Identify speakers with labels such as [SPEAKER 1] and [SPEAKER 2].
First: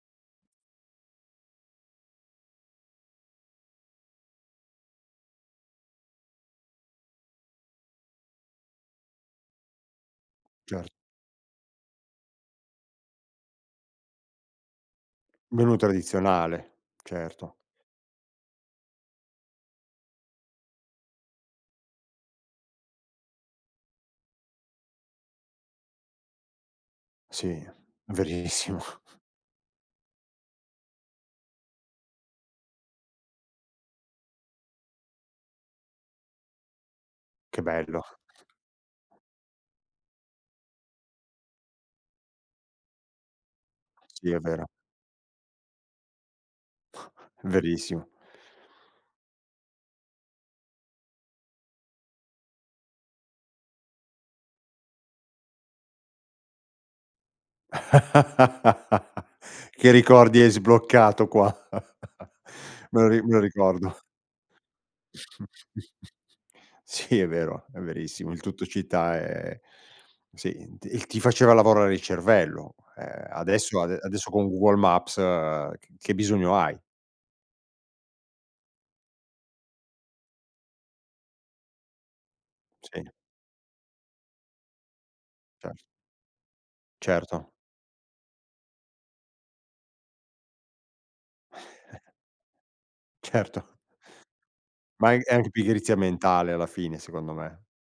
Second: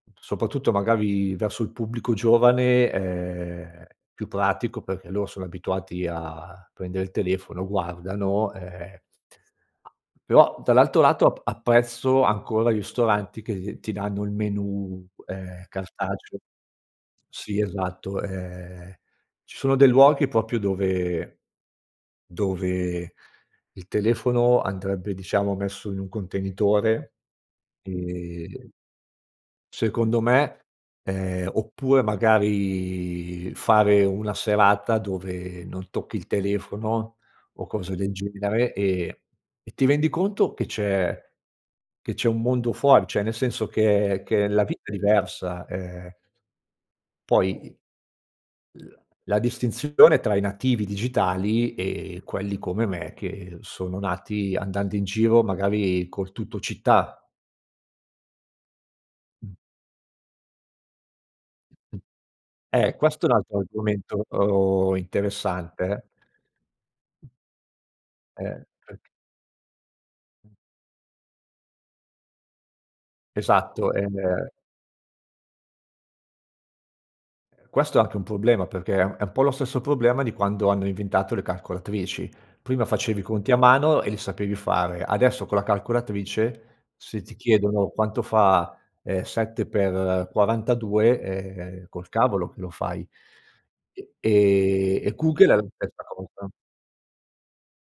[SPEAKER 1] Soprattutto magari verso il pubblico giovane, è più pratico perché loro sono abituati a prendere il telefono, guardano, ehm, però
[SPEAKER 2] Cer
[SPEAKER 1] dall'altro lato ap apprezzo ancora ristoranti che ti danno il menù, ehm,
[SPEAKER 2] Menù
[SPEAKER 1] cartaceo
[SPEAKER 2] tradizionale, certo.
[SPEAKER 1] Sì, esatto, ehm, ci sono dei luoghi proprio dove dove il telefono andrebbe, diciamo, messo in un contenitore,
[SPEAKER 2] Sì,
[SPEAKER 1] ehm
[SPEAKER 2] verissimo!
[SPEAKER 1] Secondo me, ehm, oppure magari fare una serata dove non tocchi il telefono
[SPEAKER 2] Che
[SPEAKER 1] o cose
[SPEAKER 2] bello.
[SPEAKER 1] del genere e e ti rendi conto che c'è che c'è un mondo fuori, cioè, nel senso che
[SPEAKER 2] Sì, è
[SPEAKER 1] che la
[SPEAKER 2] vero.
[SPEAKER 1] vita è diversa, ehm Poi i
[SPEAKER 2] Verissimo.
[SPEAKER 1] l la distinzione tra i nativi digitali e quelli come me, che sono nati andando in giro magari col TuttoCittà. Mh.
[SPEAKER 2] Che ricordi hai sbloccato qua.
[SPEAKER 1] Eh,
[SPEAKER 2] Me lo ri
[SPEAKER 1] questo è
[SPEAKER 2] me
[SPEAKER 1] un
[SPEAKER 2] lo
[SPEAKER 1] altro
[SPEAKER 2] ricordo.
[SPEAKER 1] argomento, uhm, interessante, eh.
[SPEAKER 2] Sì, è vero, è verissimo. Il
[SPEAKER 1] Eh, fatti
[SPEAKER 2] Tuttocittà è sì, ti ti faceva lavorare il cervello, ehm, adesso,
[SPEAKER 1] Esatto.
[SPEAKER 2] ade
[SPEAKER 1] Eh,
[SPEAKER 2] adesso con
[SPEAKER 1] beh.
[SPEAKER 2] Google Maps, uhm, c che bisogno hai?
[SPEAKER 1] Eh, questo è anche un problema perché è è un po' lo stesso problema di quando hanno inventato le calcolatrici. Prima
[SPEAKER 2] Sì.
[SPEAKER 1] facevi i conti a mano e li sapevi fare, adesso con la
[SPEAKER 2] Cer
[SPEAKER 1] calcolatrice se ti
[SPEAKER 2] Certo.
[SPEAKER 1] chiedono quanto fa, ehm, 7x42 ehm, col cavolo che lo fai.
[SPEAKER 2] Certo.
[SPEAKER 1] Ehm, e
[SPEAKER 2] Mai è
[SPEAKER 1] comunque è
[SPEAKER 2] anche
[SPEAKER 1] la
[SPEAKER 2] pigrizia
[SPEAKER 1] stessa
[SPEAKER 2] mentale
[SPEAKER 1] cosa.
[SPEAKER 2] alla fine, secondo me.